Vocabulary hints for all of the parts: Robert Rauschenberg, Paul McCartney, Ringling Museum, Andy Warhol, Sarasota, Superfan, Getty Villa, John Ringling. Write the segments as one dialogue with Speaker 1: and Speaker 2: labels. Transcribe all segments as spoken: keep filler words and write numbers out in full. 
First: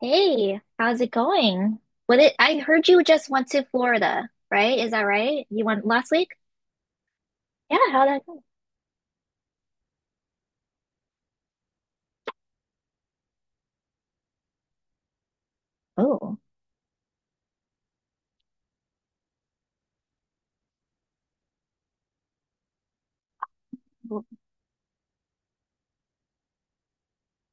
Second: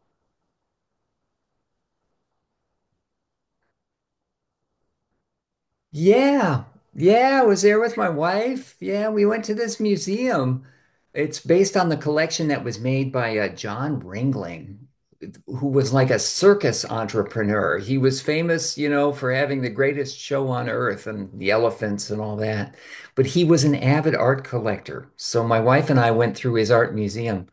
Speaker 1: Hey, how's it going? What it, I heard you just went to Florida, right? Is that right? You went last week?
Speaker 2: Yeah. Yeah, I was
Speaker 1: Yeah,
Speaker 2: there with
Speaker 1: how'd
Speaker 2: my
Speaker 1: that go?
Speaker 2: wife. Yeah, we went to this museum. It's based on the collection that was made by uh, John Ringling, who was like a
Speaker 1: Oh.
Speaker 2: circus entrepreneur. He was famous, you know, for having the greatest show on earth and the elephants and all that. But he was an avid
Speaker 1: Well.
Speaker 2: art collector. So my wife and I went through his art museum.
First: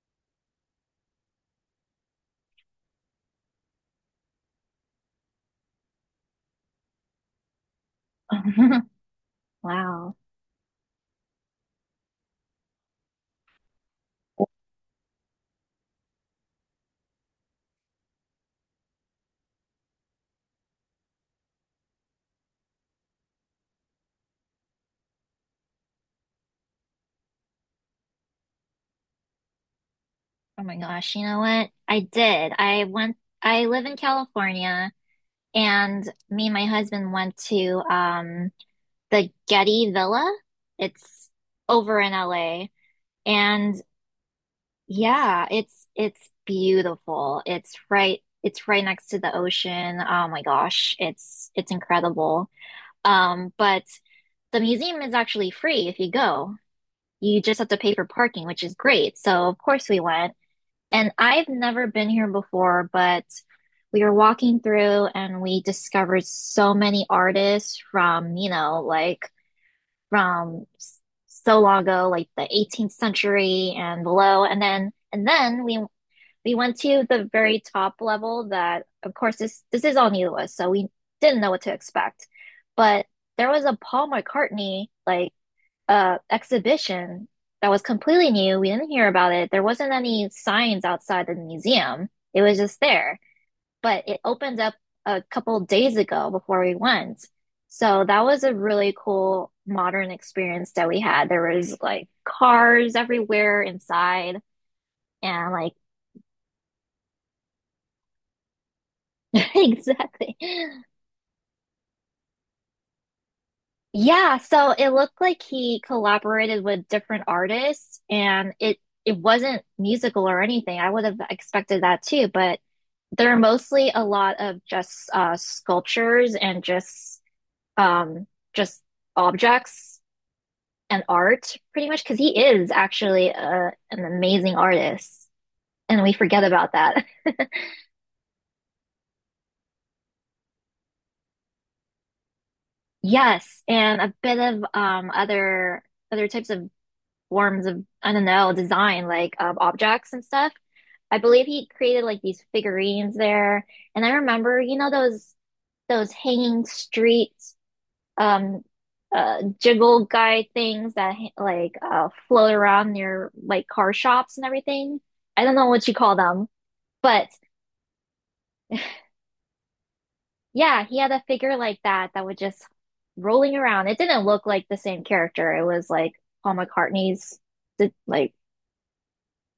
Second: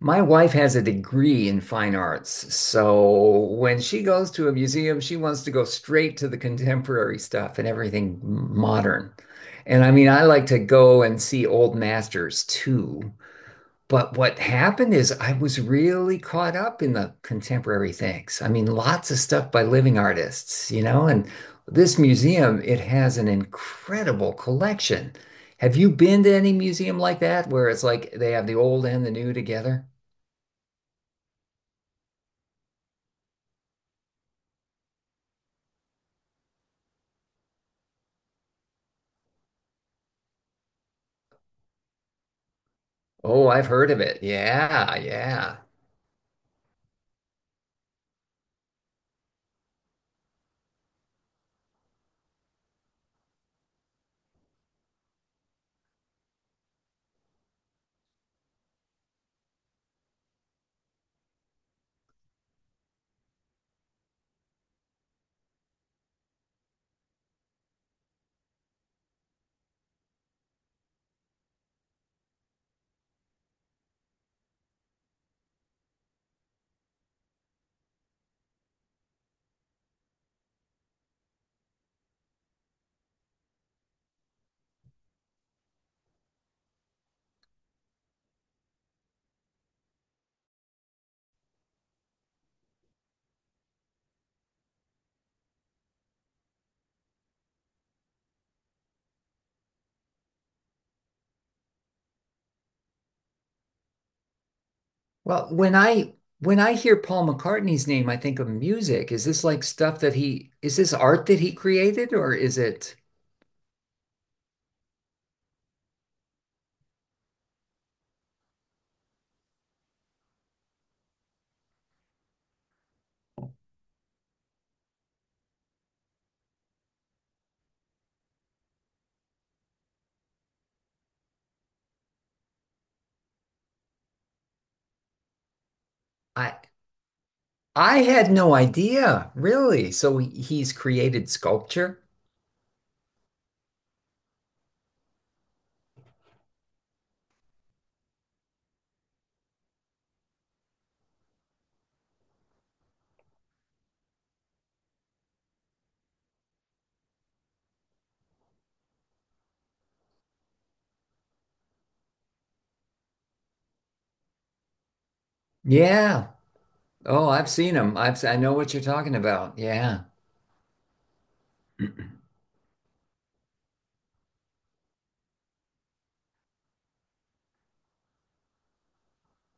Speaker 2: My wife has a degree in fine arts, so when she goes to a museum, she wants to go straight to the contemporary stuff and everything modern. And I mean,
Speaker 1: Wow.
Speaker 2: I like to go and see old masters too. But what happened is I was really caught up in the contemporary things. I mean, lots of stuff by living artists, you know, and this museum, it has an incredible collection. Have you been to any museum like that where it's like they have the old and the new together?
Speaker 1: Oh my gosh, you know what? I did. I went, I live in California, and me and my husband went to um the Getty Villa. It's over in L A.
Speaker 2: Oh, I've
Speaker 1: And
Speaker 2: heard of it. Yeah,
Speaker 1: yeah,
Speaker 2: yeah.
Speaker 1: it's it's beautiful. It's right it's right next to the ocean. Oh my gosh, it's it's incredible. Um, but the museum is actually free if you go. You just have to pay for parking, which is great. So of course we went. And I've never been here before, but we were walking through and we discovered so many artists from, you know, like from s- so long ago, like the eighteenth century and below. And then and then we we went to the very top level that of course this this is all new to us, so we didn't know what to expect. But there was a Paul McCartney like uh exhibition that was completely new. We didn't hear about it. There wasn't any signs outside the museum. It was just there. But it opened up a couple of days ago before we went. So that was a really cool modern experience that we had. There was like cars everywhere inside
Speaker 2: Well,
Speaker 1: and like
Speaker 2: when I when I hear Paul McCartney's name, I think of music. Is this like stuff that
Speaker 1: exactly.
Speaker 2: he is this art that he created or is it
Speaker 1: Yeah, so it looked like he collaborated with different artists and it it wasn't musical or anything. I would have expected that too, but they're mostly a lot of just uh sculptures and just um just objects and art, pretty much, because he is actually uh an amazing artist and we forget
Speaker 2: I
Speaker 1: about that.
Speaker 2: I had no idea, really. So he- he's created sculpture?
Speaker 1: Yes, and a bit of um other other types of forms of, I don't know, design, like um, objects and stuff. I believe he created like these figurines there. And I remember, you know, those those hanging streets, um, uh, jiggle guy things that like uh float around near like car shops and everything. I don't know what you call
Speaker 2: Yeah.
Speaker 1: them, but
Speaker 2: Oh, I've seen him. I've s- I have I know what you're talking about. Yeah.
Speaker 1: yeah, he had a figure like that that would just rolling around. It didn't look like the same character. It was like Paul McCartney's, the- like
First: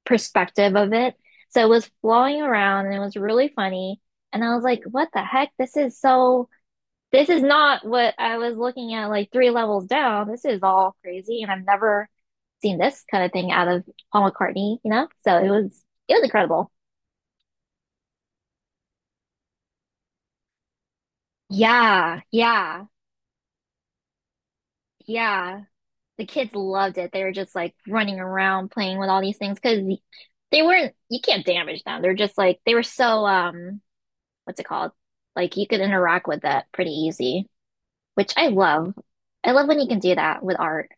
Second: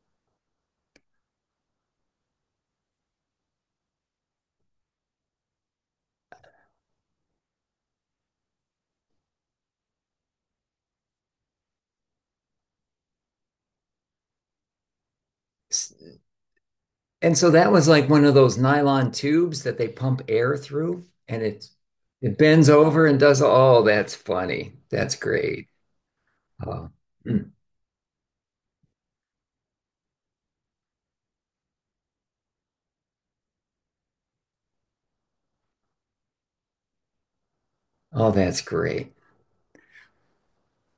Speaker 1: perspective of it. So it was flowing around and it was really funny. And I was like, what the heck? This is so, this is not what I was looking at like three levels down. This is all crazy. And I've never seen this kind of thing out of Paul McCartney, you know? So it was,
Speaker 2: S-
Speaker 1: it was incredible.
Speaker 2: And so that was like one of those nylon tubes that they pump air through and it
Speaker 1: Yeah,
Speaker 2: it bends
Speaker 1: yeah,
Speaker 2: over and does, oh, that's funny. That's
Speaker 1: yeah.
Speaker 2: great.
Speaker 1: The kids
Speaker 2: Oh,
Speaker 1: loved it. They were
Speaker 2: mm.
Speaker 1: just like running around playing with all these things because they weren't, you can't damage them. They're just like, they were so, um, what's it called? Like you could interact with it pretty easy,
Speaker 2: Oh,
Speaker 1: which I
Speaker 2: that's
Speaker 1: love.
Speaker 2: great.
Speaker 1: I love when you can do that with art.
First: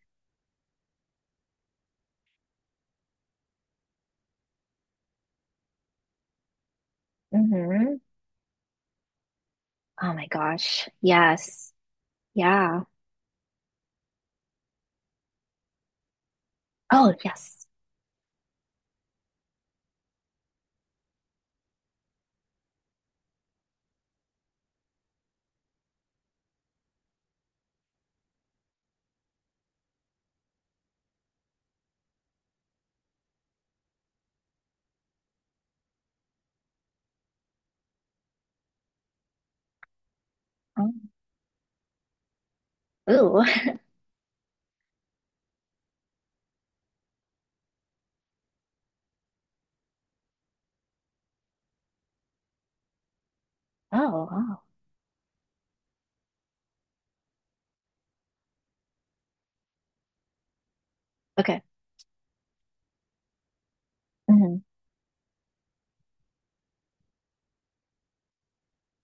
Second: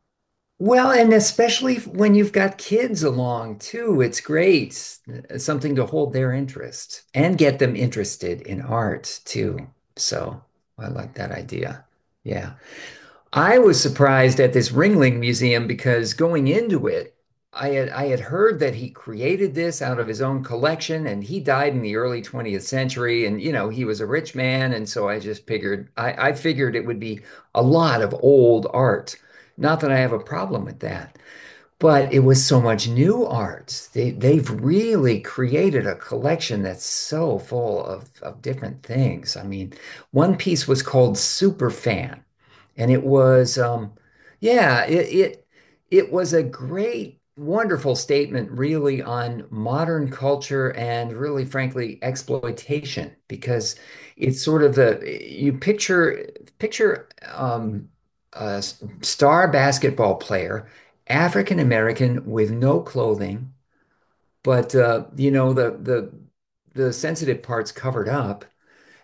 Speaker 2: Well, and especially if- when you've got kids along too, it's great. Uh, Something to hold their interest and get them
Speaker 1: Hmm.
Speaker 2: interested in art too.
Speaker 1: Oh my
Speaker 2: So
Speaker 1: gosh,
Speaker 2: I like that
Speaker 1: yes.
Speaker 2: idea. Yeah.
Speaker 1: Yeah.
Speaker 2: I was surprised at this Ringling Museum because going into
Speaker 1: Oh,
Speaker 2: it,
Speaker 1: yes.
Speaker 2: I had I had heard that he created this out of his own collection and he died in the early twentieth century, and you know he was a rich man, and so I just figured I, I figured it would be a lot of old art. Not that I have a problem with that, but it was so much new art. They they've really created a collection that's so full of of different things. I mean, one piece was
Speaker 1: Oh.
Speaker 2: called Superfan, and it
Speaker 1: Ooh.
Speaker 2: was, um, yeah, it, it it was a great, wonderful statement, really, on modern culture and really, frankly, exploitation, because
Speaker 1: Oh,
Speaker 2: it's
Speaker 1: wow.
Speaker 2: sort of the you picture picture um, a s- star basketball player, African
Speaker 1: Okay.
Speaker 2: American with no clothing,
Speaker 1: Hmm.
Speaker 2: but uh, you know the the the sensitive parts covered up,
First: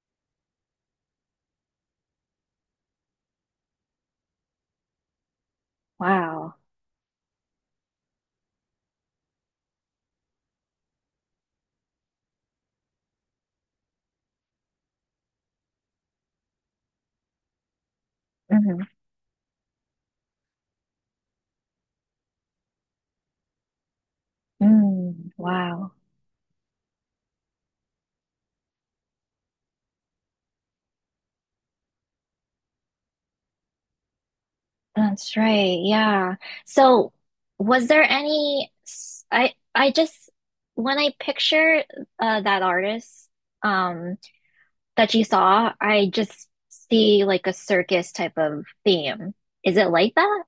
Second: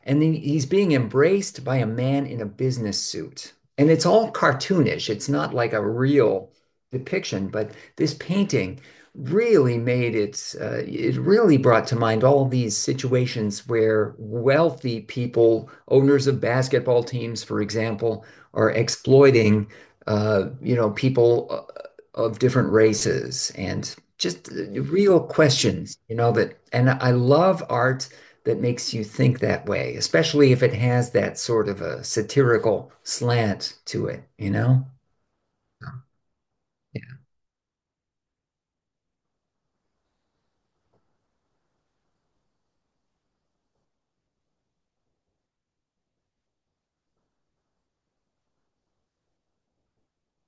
Speaker 2: and then he's being embraced by a man in a business suit. And it's all cartoonish. It's not like a real
Speaker 1: Wow.
Speaker 2: depiction, but this painting really made it, uh, it really brought to mind all these situations where wealthy people, owners of basketball teams, for example, are
Speaker 1: Hmm.
Speaker 2: exploiting, uh, you know, people uh, of different races, and just uh, real
Speaker 1: Mm, wow.
Speaker 2: questions, you know, that, and I love art that makes you think that way, especially if it has that sort of a satirical slant to it, you know?
Speaker 1: That's right. Yeah. So was there any s- I I just when I picture uh, that artist, um that you saw, I just see like a circus type of theme. Is it like that?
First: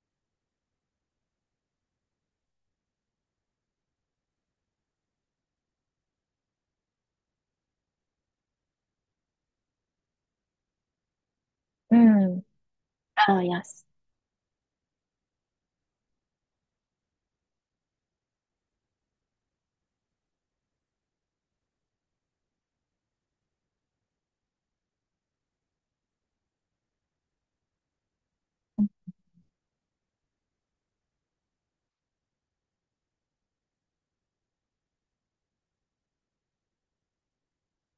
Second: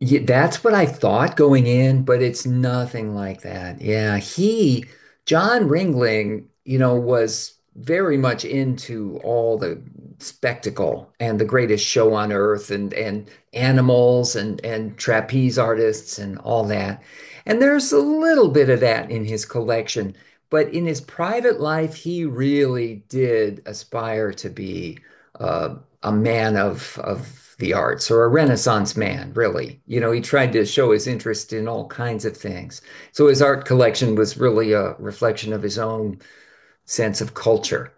Speaker 2: Yeah, that's what I thought going in, but it's nothing like that. Yeah, he, John Ringling, you know, was very much into all the spectacle and the greatest show on
Speaker 1: Mm.
Speaker 2: earth and and
Speaker 1: Oh, yes.
Speaker 2: animals and and trapeze artists and all that. And there's a little bit of that in his collection, but in his private life, he really did aspire to be uh, a man of of the arts, or a Renaissance man, really. You know, he tried to show his interest in all kinds of things. So his art collection was really a reflection of his own sense of culture.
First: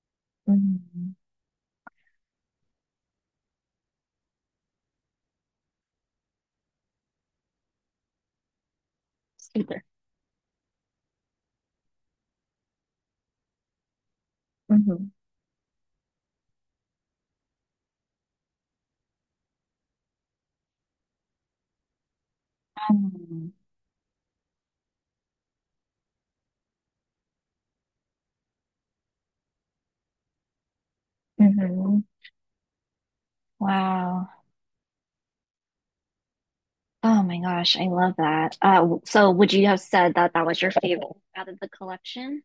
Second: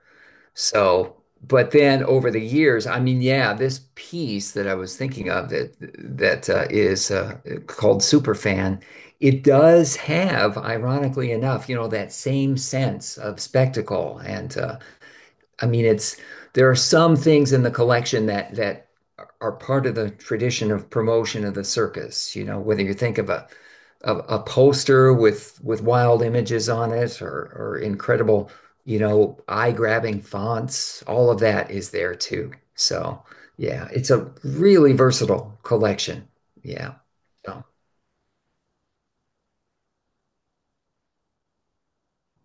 Speaker 1: Mm.
Speaker 2: So, but then over the years, I mean, yeah, this piece that I was thinking of that that uh, is uh, called Superfan, it
Speaker 1: Super.
Speaker 2: does have, ironically enough, you know, that same sense of spectacle and uh,
Speaker 1: Hmm.
Speaker 2: I mean, it's there are some things in the collection that that are part of the tradition of promotion of the circus. You know, whether you think of a
Speaker 1: Mm.
Speaker 2: of a poster with with wild images on it, or or incredible, you know, eye-grabbing fonts, all of that is
Speaker 1: Hmm.
Speaker 2: there too. So, yeah, it's
Speaker 1: Wow.
Speaker 2: a really versatile collection. Yeah.
Speaker 1: Oh my
Speaker 2: So.
Speaker 1: gosh, I love that. Uh, w- so would you have said that that was your favorite out of the collection?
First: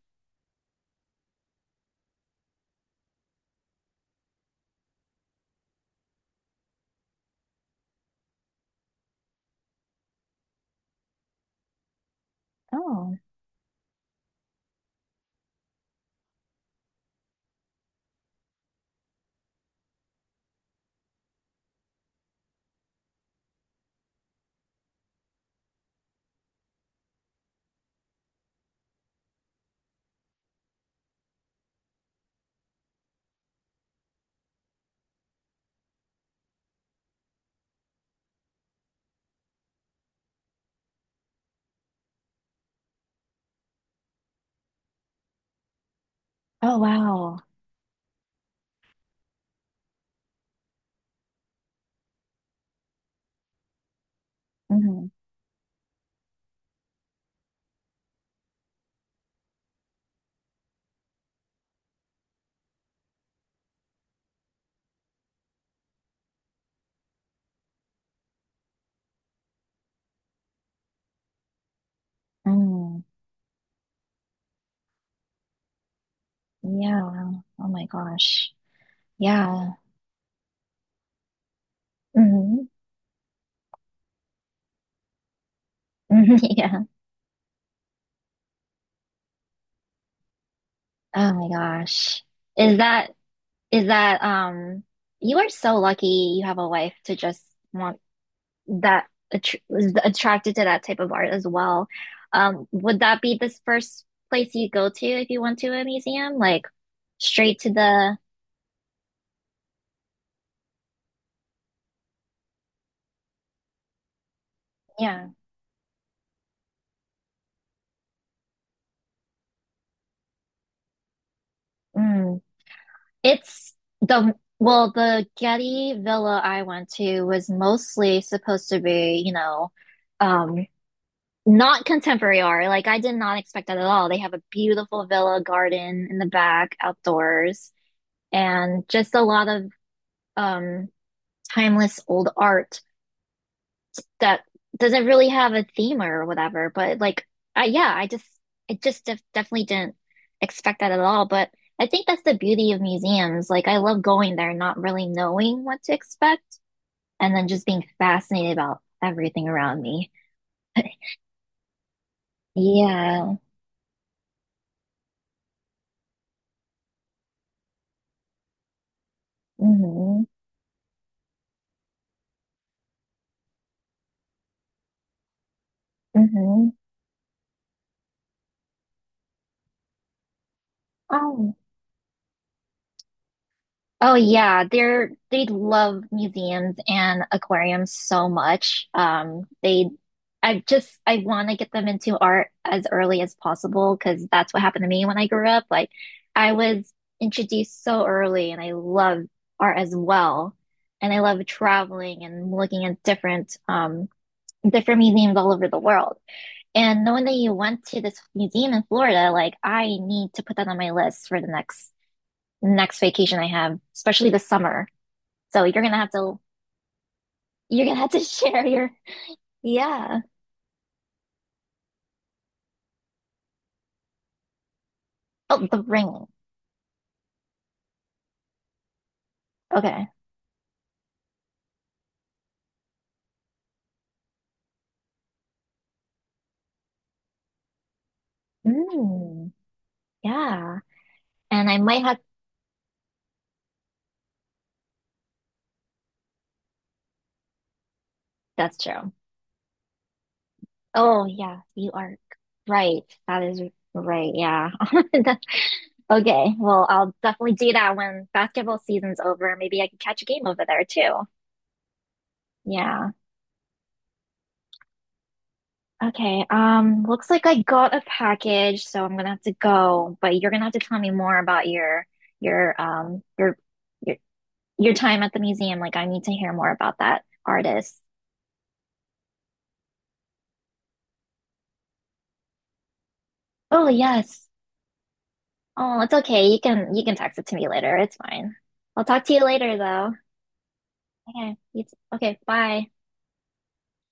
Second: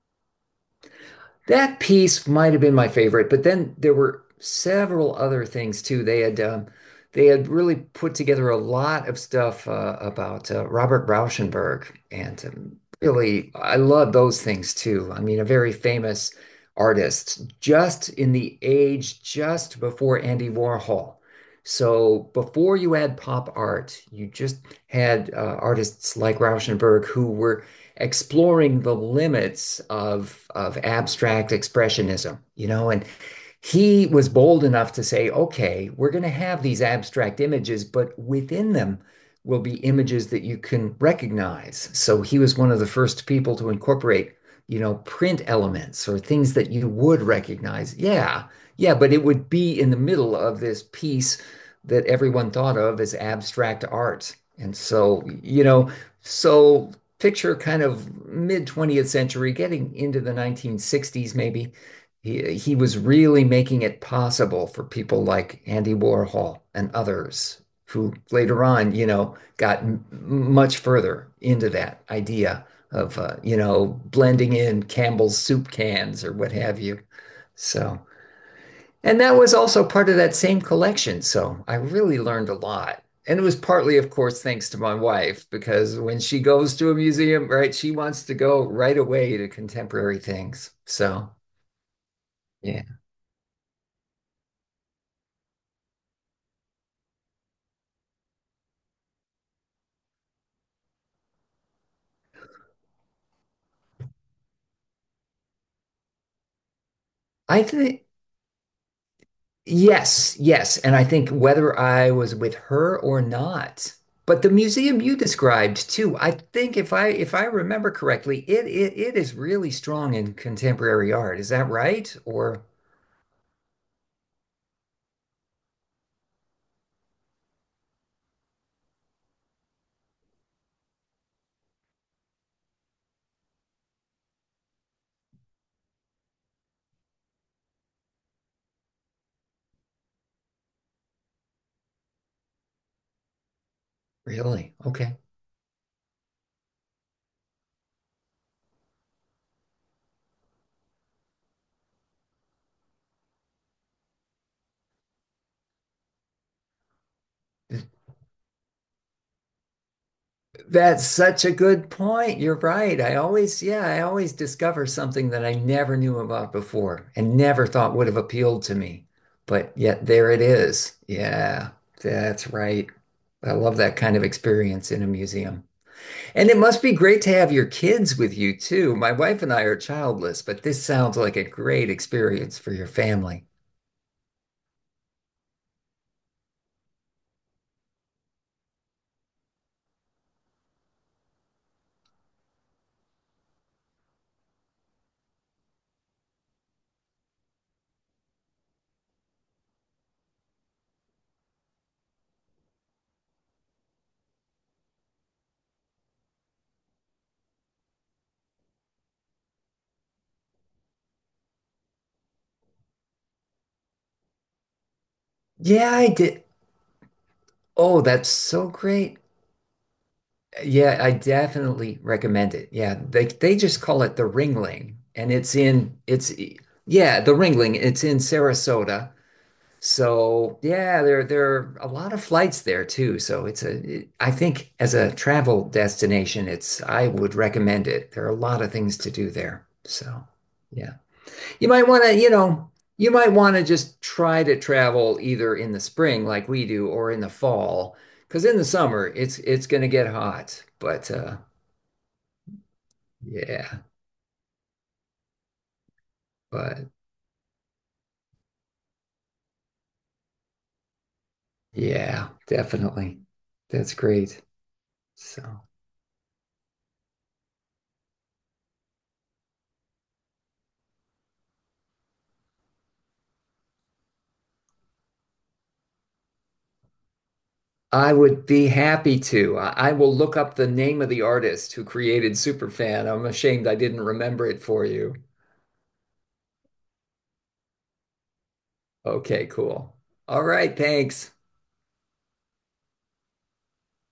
Speaker 2: That piece might have been my favorite, but then there were several other things too. They had um, they had really put together a lot of stuff uh, about uh, Robert Rauschenberg, and um,
Speaker 1: Oh.
Speaker 2: really, I love those things too. I mean, a very famous artist, just in the age just before Andy Warhol. So before you had pop art, you just had uh, artists like Rauschenberg who were exploring the limits of of abstract expressionism, you know, and he was bold enough to say, okay, we're going to have these abstract images, but within them will be images that you can recognize. So he was one of the first people to incorporate, you know, print elements or things that
Speaker 1: Oh,
Speaker 2: you would
Speaker 1: wow.
Speaker 2: recognize. Yeah, yeah, but it would be in the middle of this piece that everyone thought of as abstract art. And
Speaker 1: Mm-hmm.
Speaker 2: so, you know, so picture kind of mid twentieth century, getting into the nineteen sixties maybe, he he was really making it possible for people like Andy Warhol and others who later on, you know, got m much further into that idea
Speaker 1: Mm,
Speaker 2: of uh, you know, blending in Campbell's soup cans or what have you.
Speaker 1: yeah. Oh my
Speaker 2: So,
Speaker 1: gosh.
Speaker 2: and that was
Speaker 1: Yeah.
Speaker 2: also part of that same collection. So I really learned a
Speaker 1: Hmm.
Speaker 2: lot. And it was partly, of course, thanks to my wife, because when she goes
Speaker 1: Yeah.
Speaker 2: to a museum, right, she wants to go right away to contemporary things. So,
Speaker 1: Oh my gosh. Is
Speaker 2: yeah,
Speaker 1: that is that um you are so lucky you have a wife to just want that attr is attracted to that type of art as well. Um, would that be this first place you go to if you went to a museum? Like straight
Speaker 2: I
Speaker 1: to
Speaker 2: think.
Speaker 1: the
Speaker 2: Yes, yes. And I think whether I was with her or not, but the museum you
Speaker 1: yeah.
Speaker 2: described too, I think if I if I remember correctly, it it, it is really strong in contemporary art. Is that right? Or
Speaker 1: It's the, well, the Getty Villa I went to was mostly supposed to be, you know, um, not contemporary art. Like I did not expect that at all. They have a beautiful villa garden in the back, outdoors, and just a lot of um timeless old art that
Speaker 2: really?
Speaker 1: doesn't
Speaker 2: Okay.
Speaker 1: really have a theme or whatever. But like, I, yeah, I just I just def definitely didn't expect that at all. But I think that's the beauty of museums. Like, I love going there, not really knowing what to expect, and then just being fascinated about everything around me.
Speaker 2: That's such a good point. You're right. I
Speaker 1: Yeah.
Speaker 2: always, yeah, I always discover something that I never knew about before and never thought would have appealed to me. But yet
Speaker 1: Mm-hmm.
Speaker 2: there it is. Yeah, that's right. I love that kind of experience in a museum. And it
Speaker 1: Mm-hmm.
Speaker 2: must be great to have your kids with you too. My wife and I are childless, but this sounds like a
Speaker 1: Oh.
Speaker 2: great experience for your family.
Speaker 1: Oh yeah, they're they love museums and aquariums so much. Um, they, I just I want to get them into art as early as possible because that's what happened to me when I grew up. Like, I was introduced so early, and I love art as well, and I love traveling and looking at different um different museums all over the world. And knowing that you went to this museum in Florida, like I need to put that on my list for the next next vacation I have, especially the summer. So you're
Speaker 2: Yeah,
Speaker 1: gonna
Speaker 2: I
Speaker 1: have to
Speaker 2: did.
Speaker 1: you're gonna
Speaker 2: Oh,
Speaker 1: have to
Speaker 2: that's
Speaker 1: share
Speaker 2: so
Speaker 1: your
Speaker 2: great.
Speaker 1: yeah.
Speaker 2: Yeah, I definitely recommend it. Yeah, they they just call it the Ringling, and it's
Speaker 1: Oh, the
Speaker 2: in
Speaker 1: ring.
Speaker 2: it's yeah, the Ringling. It's in Sarasota.
Speaker 1: Okay.
Speaker 2: So yeah, there there are a lot of flights there too. So it's a it- I think as a travel destination, it's I would recommend it. There are a lot of things to do
Speaker 1: Mm,
Speaker 2: there. So
Speaker 1: yeah.
Speaker 2: yeah. You
Speaker 1: And I
Speaker 2: might want
Speaker 1: might
Speaker 2: to,
Speaker 1: have
Speaker 2: you know, you might want to just try to travel either in the spring like we do or in the fall, because in the
Speaker 1: that's
Speaker 2: summer
Speaker 1: true.
Speaker 2: it's it's going to get hot. But
Speaker 1: Oh
Speaker 2: uh
Speaker 1: yeah, you are right. That is
Speaker 2: yeah,
Speaker 1: right. Yeah. That. Okay.
Speaker 2: but
Speaker 1: Well, I'll definitely do that when basketball season's over. Maybe I can catch a game over there too.
Speaker 2: yeah,
Speaker 1: Yeah.
Speaker 2: definitely. That's great. So
Speaker 1: Okay. Um, looks like I got a package, so I'm gonna have to go, but you're gonna have to tell me more about your your um your your time at the museum. Like, I need to hear more about that artist.
Speaker 2: I would be happy to. I, I will look up the name of the artist who created Superfan. I'm ashamed I
Speaker 1: Oh,
Speaker 2: didn't remember
Speaker 1: yes.
Speaker 2: it for you.
Speaker 1: Oh, it's okay. You can you can text it to me later. It's fine. I'll talk to you
Speaker 2: Okay,
Speaker 1: later
Speaker 2: cool.
Speaker 1: though.
Speaker 2: All right, thanks.
Speaker 1: Okay. You Okay, bye.